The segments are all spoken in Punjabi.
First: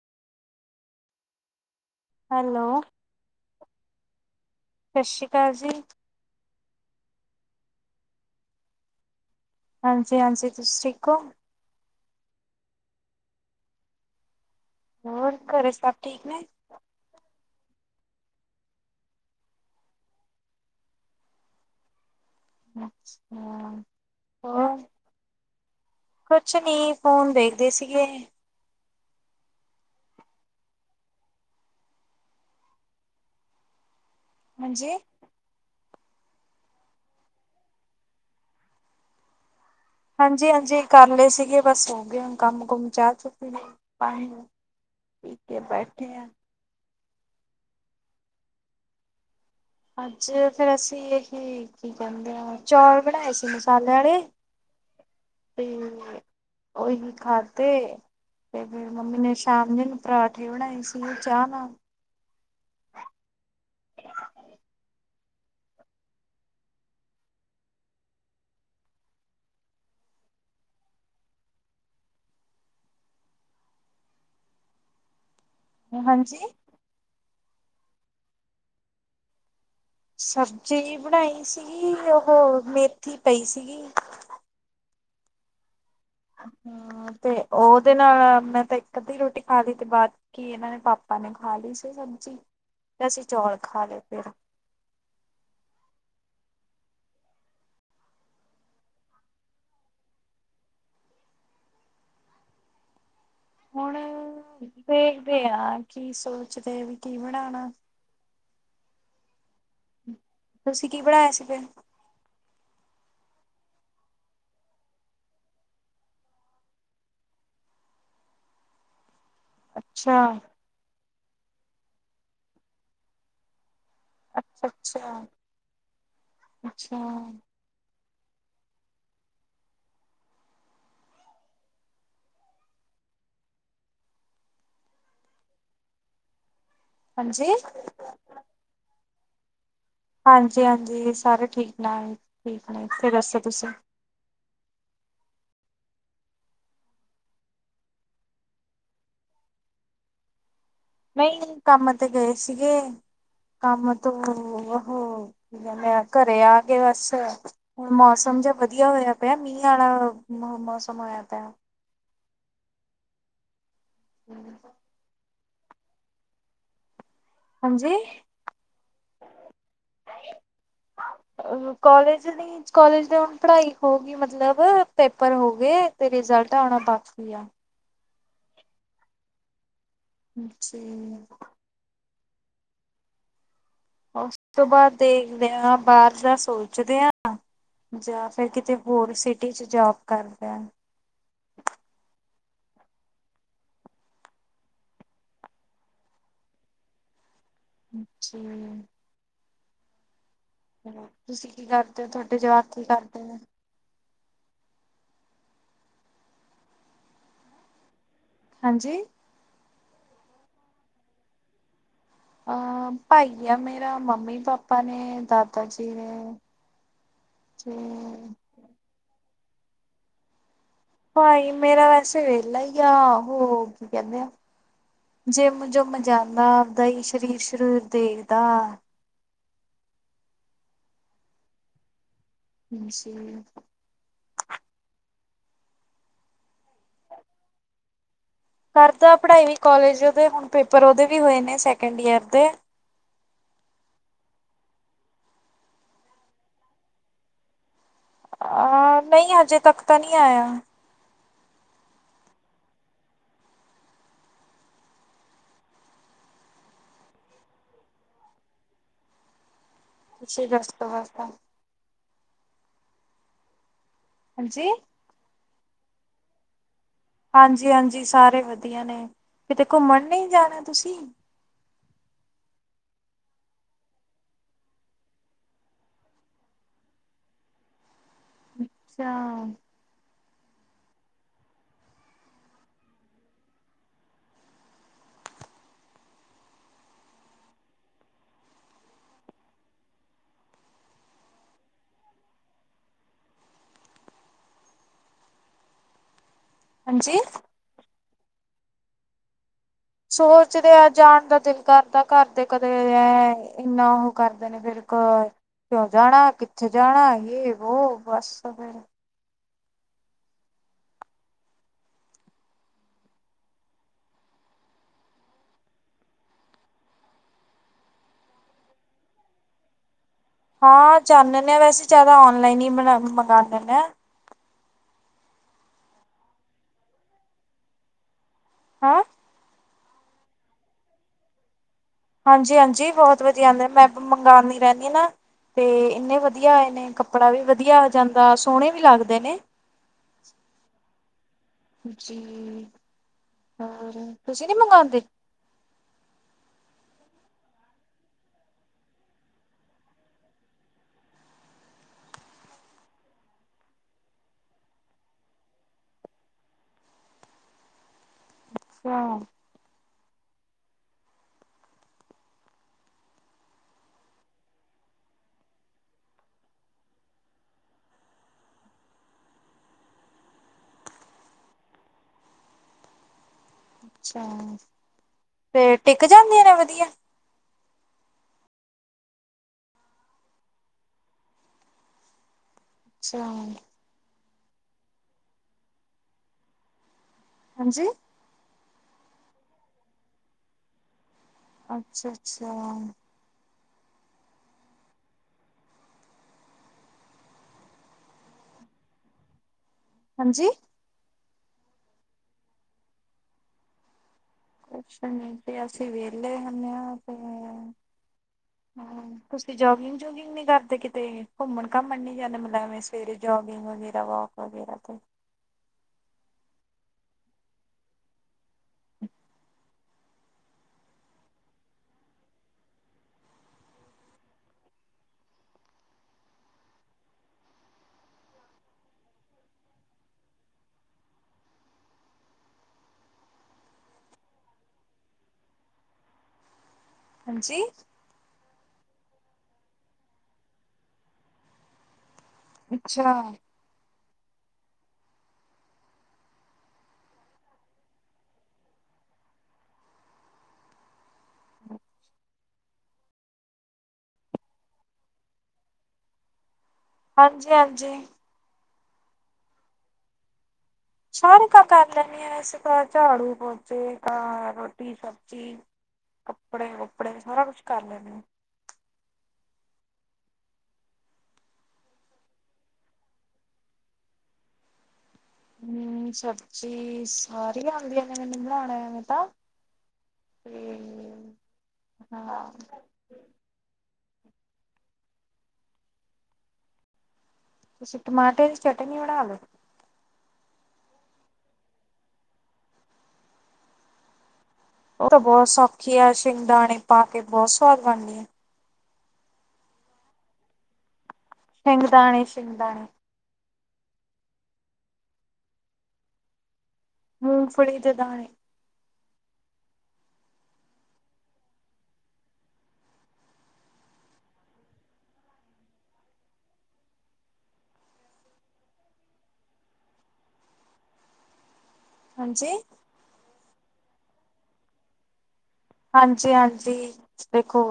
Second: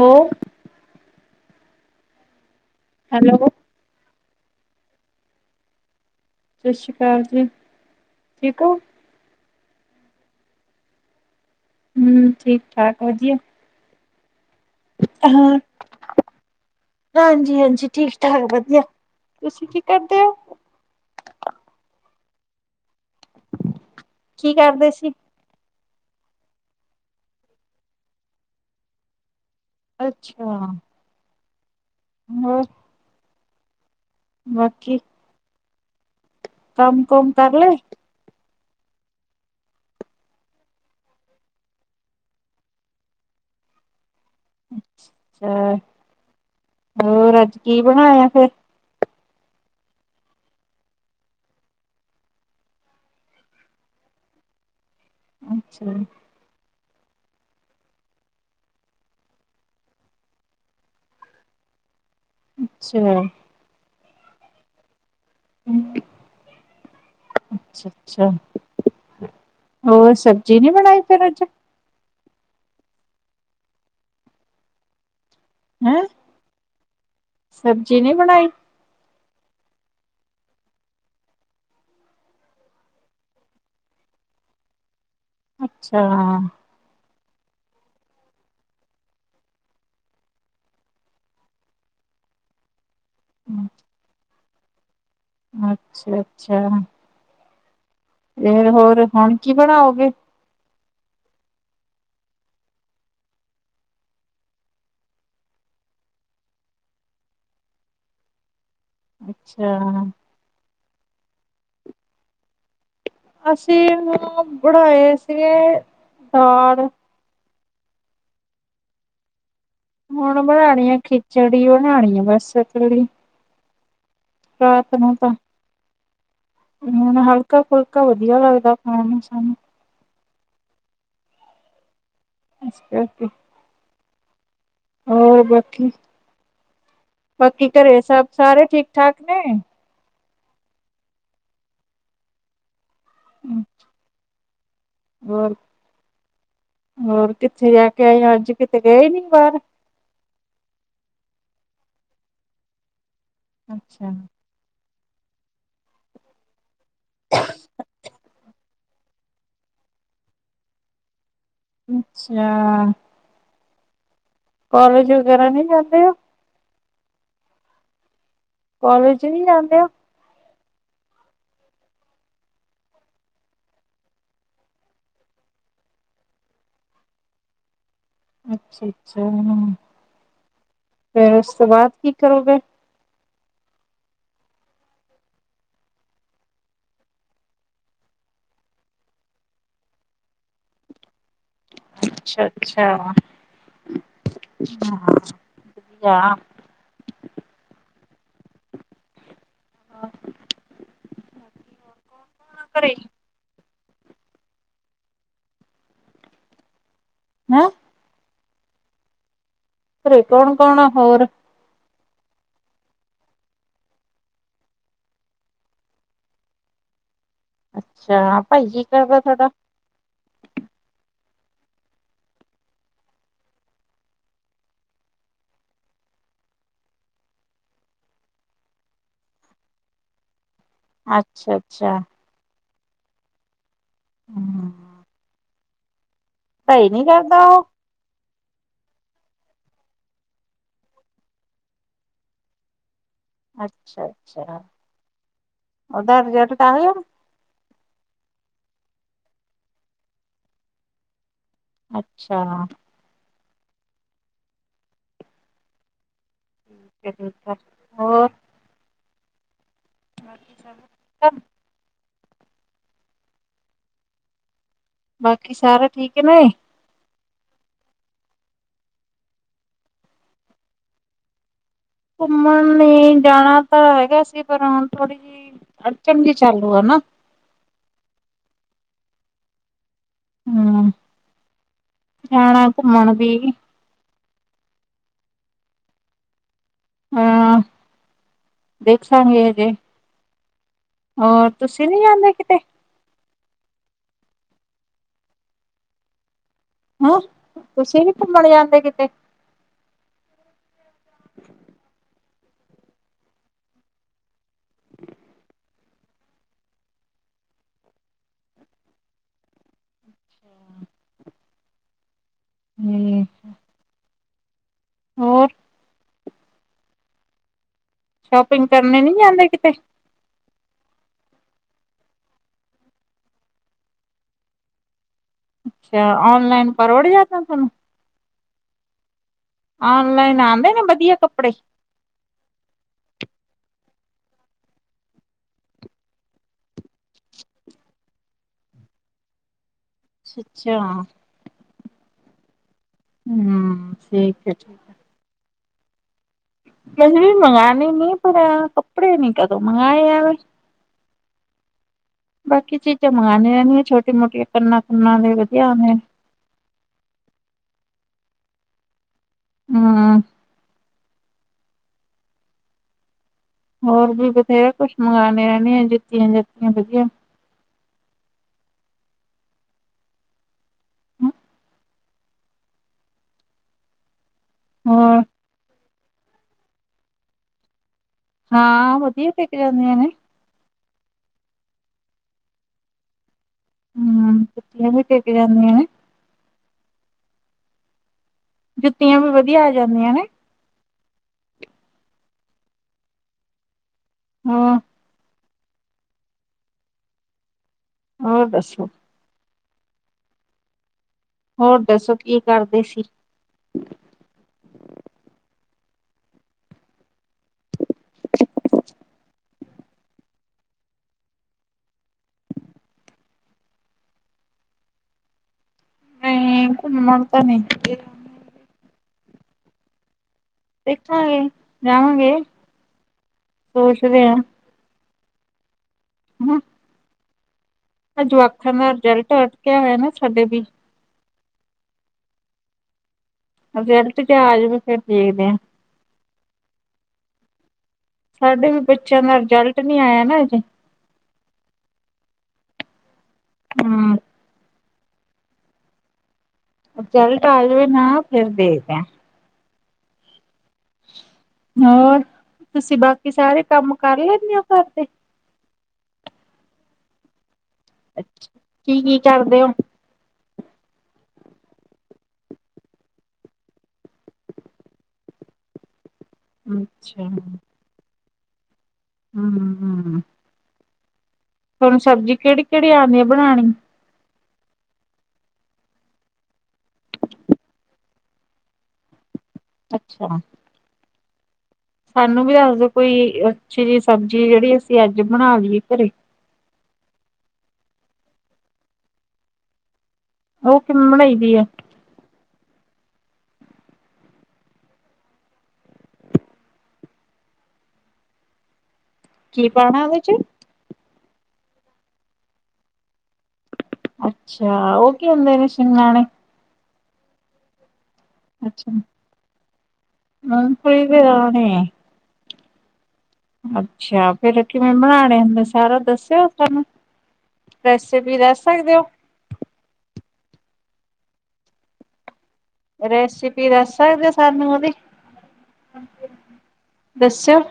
ਹੋ। ਹੈਲੋ। ਹੈਲੋ। ਸਤਿ ਸ਼੍ਰੀ ਅਕਾਲ ਜੀ। ਸਤਿ ਸ਼੍ਰੀ ਅਕਾਲ ਜੀ ਠੀਕ ਹੋ। ਹਾਂਜੀ ਹਾਂਜੀ ਤੁਸੀਂ ਠੀਕ ਹੋ? ਹੂ, ਠੀਕ ਠਾਕ ਵਧੀਆ। ਹੋਰ ਹਾਂ ਘਰੇ ਸਭ ਠੀਕ ਨੇ। ਹਾਂਜੀ ਹਾਂਜੀ ਠੀਕ ਠਾਕ ਵਧੀਆ, ਤੁਸੀਂ ਕੀ ਕਰਦੇ ਹੋ। ਹਮ। [unintelligible] ਕੀ ਕਰਦੇ ਸੀ ਕੁਛ ਨੀ, ਫੋਨ ਦੇੇਖਦੇ ਸੀਗੇ ਅੱਛਾ ਹੋਰ ਹਾਂਜੀ। ਬਾਕੀ ਕਮ ਕੁਮ ਕਰਲੇ ਹਾਂਜੀ ਹਾਂਜੀ ਕਰ ਲਏ ਸੀਗੇ, ਬਸ ਹੋ ਗਏ ਹੁ, ਕੰਮ ਕੁਮ ਚਾਹ ਚੁੱ ਪੀਣੀ, ਪਾਣੀ ਪੀ ਕੇ ਅੱਛਾ ਬੈਠੇ ਆਂ ਹੋਰ ਅੱਜ ਕੀ ਬਣਾਇਆ ਫੇਰ ਅੱਜ ਫਿਰ ਅਸੀਂ ਇਹਹੀ ਕੀ ਕਹਿੰਦੇ ਹਾਂ, ਚੌਲ ਬਣਾਏ ਸੀ ਮਸਾਲੇ ਵਾਲੇ ਅੱਛਾ ਉਹੀ ਖਾਦੇ ਤੇ ਫੇਰ ਮੰਮੀ ਨੇ, ਸ਼ਾਮ ਜਿਨ ਪਰਾਂਠੇ ਬਣਾਏ ਸੀ ਚਾਹ ਨਾਲ ਅੱਛਾ ਹ [unintelligible] ਅੱਛਾ ਅੱਛਾ, ਹੋਰ ਸਬਜ਼ੀ ਨੀ ਬਣਾਈ ਫਿਰ ਅਜ ਹੈਂ ਹਾਂਜੀ ਸਬਜ਼ੀ ਨੀ ਬਣਾਈ ਸਬਜ਼ੀ ਬਣਾਈ ਸੀਗੀ, ਉਹ ਮੇਥੀ ਪਈ ਸੀਗੀ। ਅੱਛਾ। ਹੂ, ਤੇ ਉਹਦੇ ਨਾਲ ਮੈਂ ਤਾਂ ਇੱਕ ਅੱਧੀ ਰੋਟੀ ਖਾ ਲਈ, ਤੇ ਬਾਅਦ ਕੀ ਇਹਨਾਂ ਨੇ ਪਾਪਾ ਨੇ ਖਾ ਲਈ ਸੀ ਸਬਜ਼ੀ, ਤੇ ਅਸੀਂ ਚੌਲ ਖਾ ਲਏ ਫਿਰ ਅੱਛਾ ਅੱਛਾ। ਫਿਰ ਹੋਰ, ਹੁਣ ਕੀ ਬਣਾਓਗੇ ਹੁਣ ਦੇਖਦੇ ਹਾਂ, ਕੀ ਸੋਚਦੇ ਵੀ ਕੀ ਬਣਾਉਣਾ ਅੱਛਾ ਤੁਸੀਂ ਕੀ ਪੜਣਾਇਆ ਸੀ ਫਿਰ ਅਸੀਂ ਉਹ ਬਣਾਏ ਸੀਗੇ ਦਾਲ ਅੱਛਾ ਹੁਣ ਬਣਾਣੀ ਆ, ਖਿਚੜੀ ਬਣਾਉਣੀ ਆ ਬਸ ਕੱਲੀ ਅੱਛਾ ਰਾਤ ਨੂੰ ਅੱਛਾ ਤਾਂ, ਅੱਛਾ ਹੁਣ ਹੱਲ ਫੁਲਕਾ ਫੁਲਕਾ ਵਧੀਆ ਲੱਗਦਾ ਖਾਣ ਨੂੰ ਸਾਨੂੰ ਅੱਸ ਕਰ ਕੇ ਹੋਰ ਬਾਕੀ, ਹਾਂਜੀ ਬਾਕੀ ਘਰੇ ਐ ਸਭ, ਸਾਰੇ ਠੀਕ ਠਾਕ ਨੇ ਹਾਂਜੀ-ਹਾਂਜੀ, ਸਾਰੇ ਠੀਕ-ਠਾਕ ਨੇ। ਇੱਥੇ ਦੱਸੋ ਤੁਸੀਂ? ਹੋਰ, ਹੋਰ ਕਿੱਥੇ ਜਾਕੇ ਆਏ ਅੱਜ, ਕਿਤੇ ਗਏ ਨੀ ਬਾਹਰ? ਨਹੀਂ ਕੰਮ ਤੇ ਗਏ ਸੀਗੇ, ਕੰਮ ਅੱਛਾ ਤੋਂ ਹੋ, ਕੀ ਕਹਿੰਦੇ ਘਰੇ ਆਕੇ ਬਸ, ਹੁਣ ਮੌਸਮ ਜਾ ਵਧ ਵਧੀਆ ਹੋਇਆ ਪਿਆ, ਮੀਂਹ ਵਾਲਾ ਮੌਸਮ ਹੋਇਆ ਪਿਆ। ਅੱਛਾ! ਹਮ [inaudible] ਕੌਲੇਜ ਵਗੈਰਾ ਨਹੀਂ ਜਾਂਦੇ ਹੋ? ਹਾਂਜੀ? ਕੌਲੇਜ ਨਹੀਂ ਜਾਂਦੇ ਓ? ਅ ਕੌਲੇਜ ਨਹੀ ਕੌਲੇਜ ਦੇ ਹੁਣ ਪੜ੍ਹਾਈ ਹੋ ਗਈ ਮਤਲਬ, ਪੇਪਰ ਹੋ ਗਏ, ਤੇ ਰਿਜਲਟ ਆਉਣਾ ਬਾ ਅੱਛੀ ਆ। ਅੱਛਾ-ਅੱਛਾ, ਜੀ ਫਿਰ, ਉਸ ਤੋਂ ਬਾਅਦ ਕੀ ਕਰੋਗੇ? ਉਸ ਤੋਂ ਬਾਅਦ ਦੇਖਦੇ ਹਾਂ, ਬਾਹਰ ਦਾ ਸੋਚਦੇ ਆ। ਜਾਂ ਫਿਰ, ਕਿਤੇ ਹੋਰ ਸਿਟੀ'ਚ ਜੌਬ ਕਰਦਾ। ਅੱਛਾ-ਅੱਛਾ, ਹਾਂ। ਯਾ ਅੱਛਾ। ਆਹ ਤੁਸੀਂ ਕੀ ਕਰਦੇ ਹੋ? ਤੁਹਾਡੇ ਜਵਾਕ, ਕੀ ਘਰੇ ਕਰਦੇ ਨੇ? ਹੈਂ? ਹਾਂਜੀ! ਘਰੇ ਕੌਣ-ਕੌਣ ਆ, ਹੋਰ? ਅਹ ਭਾਈ ਆ ਮੇਰਾ, ਮੰਮੀ-ਪਾਪਾ ਨੇ, ਦਾਦਾ ਜੀ ਨੇ। ਤੇ ਅੱਛਾ। ਭਾਈ ਕੀ ਕਰਦਾ ਤੁਹਾਡਾ? ਭਾਈ ਮੇਰਾ ਵੈਸੇ ਵਿਹਲਾ ਈ ਆ, ਹੋ, ਕੀ ਕਹਿੰਦੇ ਆ ਜਿੰਮ-ਜਮ ਜਾਂਦਾ ਆਪਦਾ ਹੀ, ਸ਼ਰੀਰ-ਸ਼ੁਰੀਰ ਦੇਖਦਾ। ਅੱਛਾ-ਅੱਛਾ। ਹਾਂਜੀ। ਹਾਂ, ਪੜ੍ਹਾਈ ਨੀ ਕਰਦਾ, ਉਹ? ਕਰਦਾ ਪੜ੍ਹਾਈ ਵੀ, ਕੌਲੇਜ ਓਹਦੇ, ਹੁਣ ਪੇਪਰ ਉਹਦੇ ਵੀ ਹੋਏ ਨੇ ਸੈਕਿੰਡ ਈਅਰ ਦੇ। ਅੱਛਾ-ਅੱਛਾ, ਉਹਦਾ ਰਿਜਲਟ ਤਾਂ ਆਗਿਆ? ਅ ਨਹੀਂ, ਹਜੇ ਤੱਕ ਤਾਂ ਨਹੀਂ ਆਇਆ। ਅੱਛਾ। ਠੀਕ, ਹੋਰ? ਤੁਸੀ ਦਸੋ, ਬਸਦਾ? ਹਾਂਜੀ? ਬਾਕੀ ਸਾਰੇ ਠੀਕ ਨੇ? ਹਾਂਜੀ-ਹਾਂਜੀ, ਸਾਰੇ ਵਧੀਆ ਨੇ। ਕਿਤੇ, ਘੁੰਮਣ ਨਹੀਂ ਜਾਣਾ ਤੁਸੀਂ? ਘੁੰਮਣ ਨਹੀਂ ਜਾਣਾ ਤਾਂ ਹੈਗਾ ਸੀ, ਪਰ ਹੁਣ ਥੋੜ੍ਹੀ ਜਿਹੀ ਅੜਚਨ ਜੀ, ਚਾਲੂ ਆ ਨਾ। ਅੱਛਾ। ਹੂੰ, ਜਾਣਾ ਘੁੰਮਣ ਵੀ। ਆਂ, ਦੇਖਲਾਂਗੇ ਹਜੇ। ਹੋਰ, ਤੁਸੀਂ ਨੀ ਜਾਂਦੇ ਕਿਤੇ? ਹਾਂਜੀ ਹਾਂ, ਤੁਸੀਂ ਨੀ ਘੁੰਮਣ ਜਾਂਦੇ ਕਿਤੇ? ਸੋਚਦੇ ਆ, ਜਾਣ ਦਾ ਦਿਲ ਕਰਦਾ। ਘਰਦੇ, ਕਦੇ ਇੰਨਾ ਉਹ ਕਰਦੇ ਨੇ ਫੇਰ ਕਿਉਂ ਜਾਣਾ ਕਿੱਥੇ, ਜਾਣਾ, ਯੇ, ਵੋ ਬਸ ਫਿਰ। ਹੂੰ ਹੋਰ ਸ਼ੋਪਿੰਗ ਕਰਨੇ ਨੀ ਜਾਂਦੇ ਕਿਤੇ ਹਾਂ ਚਲਣੇ ਆ ਹਾਂ ਵੈਸੇ ਜ਼ਿਆਦਾ ਔਨਲਾਈਨ ਹੀ ਮ ਮੰਗਾ ਲੈਣੇ ਹਾਂ। ਅੱਛਾ ਔਨਲਾਈਨ ਪਰ ਉੜ ਜਾਦਾ ਤੁਹਾਨੂੰ ਹੈਂ ਓਨਲਾਈਨ ਆਂਦੇ ਨੇ ਵਧੀਆ ਕੱਪੜੇ ਹਾਂਜੀ-ਹਾਂਜੀ ਬਹੁਤ ਵਧੀਆ ਆਦੇ ਮੈਂ ਮੰਗਾਦੀ ਰਹਿੰਣੀ ਹਾਂ ਨਾ ਤੇ ਇੰਨੇ ਵਧੀਆ ਆਏ ਨੇ ਕੱਪੜਾ ਵੀ ਵਧੀਆ ਆ ਜਾਂਦਾ ਸੋਹਣੇ ਵੀ ਲਾੱਗਦੇ ਨੇ। ਸੱਚਾ। ਹ ਹੂੰ ਤੁਸੀਂ ਠੀਕ ਹੈ ਨੀ ਠੀਕ। ਮੰਗਾਦੇ ਅਸੀ ਵੀ ਮੰਗਾਣੇ ਨੀ ਪਰ ਆ ਕੱਪੜੇ ਨੀ ਕਦੋਂ ਮੰਗਏ ਐਵੇ ਬਾਕੀ ਚੀਜ਼ਾਂ ਮੰਗਾਦੀ ਰਹਿਣੀ ਹਾਂ ਛੋਟੀ ਮੋਟੀ ਕੰਨਾਂ-ਕੁੰਨਾਂ ਦੇ ਵਧੀਆ ਨੇ ਕਿਉਂ? ਹਾਂ। ਹੋਰ ਵੀ ਬਥੇਰਾ ਕੁਛ ਮੰਗਾਣੇ ਰਹਿਣੇ ਆ ਜਿੱਤੀਆਂ ਜਤੀਆਂ ਵਧੀਆ ਅੱਛਾ। ਹੂੰ। ਤੇ ਟਿੱਕ ਜਾਂਦੀਆਂ ਨੇ ਵਧੀਆ। ਹਾਂ ਵਧੀਆ ਟਿੱਕ ਜਾਂਦੀਆਂ ਨੇ। ਛਾ। ਹਮ ਕੁਠੀਆਂ ਵੀ ਟਿੱਕ ਜਾਂਦੀਆਂ ਨੇ। ਹਾਂਜੀ। ਜੁੱਤੀਆਂ ਵੀ ਵਧੀਆ ਆ ਜਾਂਦੀਆਂ ਨੇ। ਅੱਛਾ-ਅੱਛਾ। ਹੂੰ। ਹੋਰ ਦੱਸੋ? ਹਾਂਜੀ- ਹੋਰ ਦੱਸੋ ਕੀ ਕਰਦੇ ਸੀ? ਕੁੱਛ ਨੀ ਤੇ ਅਸੀਂ ਵਿਹਲੇ ਹੁੰਣੇ ਹਾਂ ਤੇ [unintelligible] ਹਾਂ ਤੁਸੀਂ ਜੋਗਿੰਗ-ਜੂਗਿੰਗ ਨੀ ਕਰਦੇ ਕਿਤੇ ਘੁੰਮਣ-ਘਾਮਣ ਨੀ ਜਾਂਦੇ ਮਤਲਬ ਐਵੇਂ ਫੇਰ ਜੋਗਿੰਗ ਵਗੈਰਾ ਵੋਕ ਵਗੈਰਾ ਤੇ ਨਹੀਂ ਘੁੱਮਣ ਤਾਂ ਨਹੀ। ਦੇਖਾਂਗੇ ਜਾਵਾਂਗੇ ਸੋਚਦੇ ਹਾ। ਹੂੰ ਹ ਅਜਵਾਖਾਂ ਦਾ ਰਿਜਲਟ ਅਟਕਿਆ ਹੋਇਆ ਨਾ ਸਾਡੇ ਵੀ ਰਿਜਲਟ ਚ ਆ ਜਾਵੇ ਫਿਰ ਦੇਖਦੇ ਆ। ਹਾਂਜੀ- ਸਾਡੇ ਵੀ ਬੱਚਿਆਂ ਦਾ ਰਿਜਲਟ ਨੀ ਆਇਆ ਨਾ ਅਜੇ ਅੱਛਾ। ਹੂੰ। ਰਿਜਲਟ ਆ ਜਾਵੇ ਨਾ ਫੇਰ ਦੇਖਦੇ ਹਾ- ਹੋਰ ਤੁਸੀਂ ਬਾਕੀ ਸਾਰੇ ਕੰਮ ਕਰ ਲੈਂਣੇ ਹੋ ਘਰ ਦੇ? ਹਾਂਜੀ-ਹਾਂਜੀ। ਅੱਛਾ ਕੀ-ਕੀ ਕਰਦੇ ਹੋ? ਸਾਰੇ ਕਰ ਲੈਣੀ ਆ ਵੈਸੇ ਤਾਂ ਝਾੜੂ-ਪੋਚੇ ਤਾ ਰੋਟੀ-ਸਬਜ਼ੀ ਕੱਪੜੇ-ਕੁਪੜੇ ਅੱਛਾ ਸਾਰਾ ਕੁੱਛ ਕਰ ਲੈਣੇ ਆ। ਹੂੰ-ਹੂੰ। ਤੁਹਾਨੂੰ ਸਬਜ਼ੀ ਕਿਹੜੀ-ਕਿਹੜੀ ਆਂਦੀ ਏ ਬਣਾਣੀ। ਹਮ ਸਬਜ਼ੀ ਸਾਰੀ ਆਦੀਆਂ ਨੇ ਮੈਨੂੰ ਬਣਾਉਣੇ ਆਣੇ ਤਾਂ ਅੱਛਾ। ਤੇ ਸਾਨੂੰ ਹਾਂ ਵੀ ਦੱਸ ਦੋ ਕੋਈ ਅੱਛੀ ਜੀ ਸਬਜੀ, ਜੇੜੀ ਅਸੀ ਅੱਜ ਬਣਾ ਲੀਏ ਘਰੇ? ਤੁਸੀ ਟਮਾਟਰ ਦੀ ਚੱਟਨੀ ਬਣਾ ਲੋੋ। ਓ ਕਿਵੇਂ ਬਣਾਈ ਦੀ ਐ? ਓ ਤਾਂ ਬੋਤ ਸੌਖੀ ਐ, ਸ਼ਿੰਗਦਾਣੇ ਪਾ ਕੇ ਬੋਤ ਸਵਾਦ ਬਨਦੀ ਐ। ਕੀ ਪਾਣੈ ਉਦੇ ਚ? ਸਿੰਗਦਾਣੇ, ਸਿੰਗਦਾਣੇ। ਅੱਛਾ, ਓ ਕੀ ਹੁੰਦੇ ਨੇ ਸ਼ਿੰਗਦਾਣੇ? ਮੂਂਗਫੜੀ ਦੇ ਦਾਣੇ। ਅੱਛਾ, [unintelligible] ਦੇ ਦਾਣੇ। ਅੱਛਾ, ਫੇਰ ਏ ਕਿਵੇਂ ਬਣਾਣੇ ਹੁੰਦੇ ਸਾਰਾ ਦੱਸੇਓ ਸਾਨੂੰ? ਰੈਸੇਪੀ ਦਾੱਸ ਸਕਦੇ ਓ? ਹਾਂਜੀ। ਰੈਸਿਪੀ ਦਾੱਸ ਸਕਦੇ ਓ ਸਾਨੂੰ ਓਦੀ? ਹਾਂਜੀ, ਹਾਂਜੀ ਦੱਸਿਓ ਦੇਖੋ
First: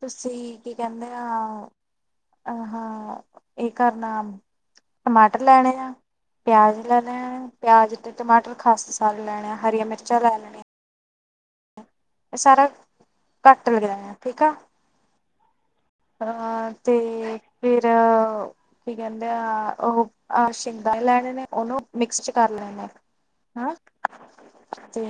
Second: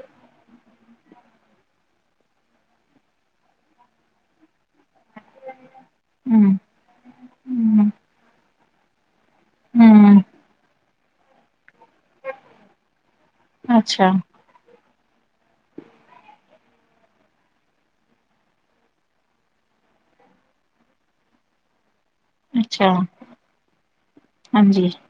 ਤੂਸੀ ਕੀ ਕੈਂਦੇ ਹਾਂ ਅ ਹਾਂ ਏਕਾਰਨਾਮ। ਟਮਾਟਰ ਲੈਣੇ ਆ, ਹਮ ਪੇਆਜ ਲੈਣੇ ਆ ਹਮ ਪੇਆਜ ਤੇ ਟਮਾਟਰ ਖਾਸ ਮਸਾਲੇ ਲੈਣੇ ਆ, ਹਰੀਆਂ ਹਮ ਮਿਰਚਾਂ ਲੈ ਲੈਣੀਆਂ। ਐ ਸਾਰਾ ਘਾੱਟ ਲੱਗਦੈ ਅੱਛਾ ਐ, ਠੀਕ ਆ। [inaudible] ਆਰ ਤੇ ਫਿਰ ਕੀ ਕੈੰਦੇ ਆ, ਓ ਅ ਸ਼ਿੰਗਦਾਨੇ ਲੈਣੇ ਨੇ ਓਨੂੰ ਮਿਕਸ ਚ ਕਾਰ ਲੈਣੇ ਆ, ਅੱਛਾ ਹਾਂ ਹਾਂਜੀ ਤੇ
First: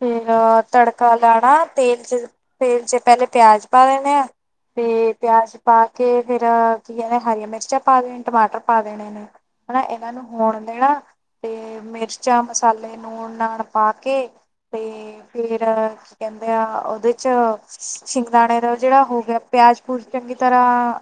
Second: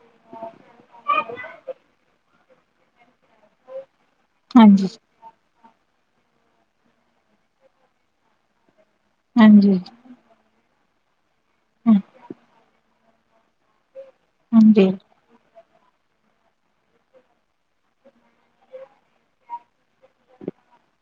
ਫੇਰ ਤੱੜਕਾ ਲਾਣਾ ਤੇਲ ਚ, ਤੇਲ ਚ ਪੈਲੇ ਪੇਆਜ ਪਾ ਦੇਣੇ ਆ ਹਾਂਜੀ। ਪੇਆਜ ਪਾ ਕੇ ਫਿਰ ਕੀ ਕੈਂਨੇ ਹਰੀਆਂ ਮਿਰਚਾਂ ਪਾ ਦੇਨ ਟਮਾਟਰ ਪਾ ਦੇਣੇ ਨੇ। ਹਾਂਜੀ ਹਨਾ ਐਨਾਂ ਨੂੰ ਹੋਣ ਦੇਣਾ ਤੇ ਮਿਰਚਾਂ, ਮਸਾਲੇ ਨੂਨ ਨਾਣ ਪਾਕੇ ਹਾਂਜੀ। ਫੇਰ ਕੀ ਕੈਂਦੇ ਆ ਓਦੇ ਚ ਸਿ਼ੰਗਦਾਣੇ ਦਾ ਜੇੜਾ ਹੋ ਗੇਆ, ਪੇਆਜ ਪੂਜ ਚੰਗੀ ਤਰਾਂ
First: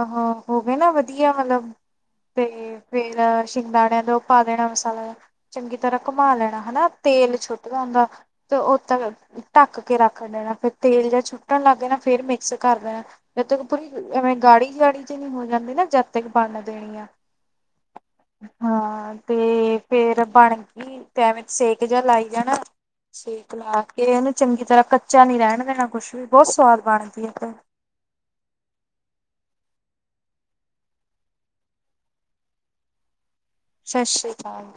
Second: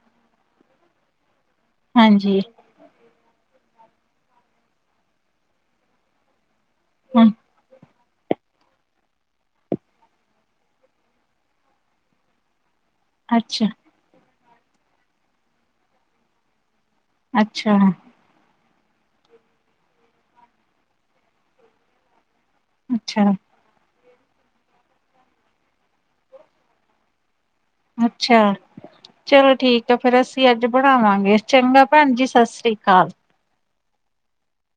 ਆਹੋ ਹੋਵੇ ਨਾ ਵਧੀਆ ਮਤਲਬ ਹਾਂਜੀ ਤੇ, ਫੇਰ ਸ਼ਿੰਗਦਾਣੇ ਦਾ ਉ ਪਾ ਦੇਣਾ ਮਸਾਲਾ ਜਾ। ਚੰਗੀ ਤਰਾਂ ਘੁੰਮਾ ਲੈਣਾ ਹਨਾ ਹ ਤੇਲ ਛੁੱਟ ਜਾਂਦਾ ਤੇ ਓ ਤਕ ਟਾੱਕ ਕੇ ਰੱਖ ਦੇਣਾ, ਫੇਰ ਤੇਲ ਜਾ ਛੁੱਟਣ ਲਾੱਗੇ ਨਾ ਫੇਰ ਮਿਕਸ ਕਾਰ ਦੇਣਾ। ਜਦ ਤਕ ਅੱਛਾ ਪੂਰੀ ਐਵੇਂ ਗਾੜੀ, ਗਾੜੀ ਜੀ ਨੀ ਹੋ ਜਾਂਦੀ ਨਾ, ਜਦ ਤਕ ਬਣਨ ਦੇਣੀ ਆ। ਅੱਛਾ। ਹਾਂ ਤੇ ਫੇਰ ਬਣ ਗੀ ਤੇ ਐਵੇਂ ਸੇਕ ਜਾ ਲਾਈ ਜਾਣਾ। ਅੱਛਾ ਸੇਕ ਲਾ ਕੇ ਐਨੂੰ ਚੰਗੀ ਤਰਾਂ, ਕੱਚਾ ਨੀ ਰੈਣ ਦੇਣਾ ਕੁੱਛ ਵੀ ਬੋਤ ਸਵਾਦ ਬਣਦੀ ਐ ਤੇ। ਅੱਛਾ। ਚਲੋ ਠੀਕ ਐ ਫੇਰ ਅਸੀ ਅਜ ਬਣਾਵਾਂਗੇ, ਚੰਗਾ ਭੈਣ ਜੀ ਸਸ੍ਰੀ ਕਾਲ। ਸ਼ਸ਼੍ਰੀ ਕਾਲ।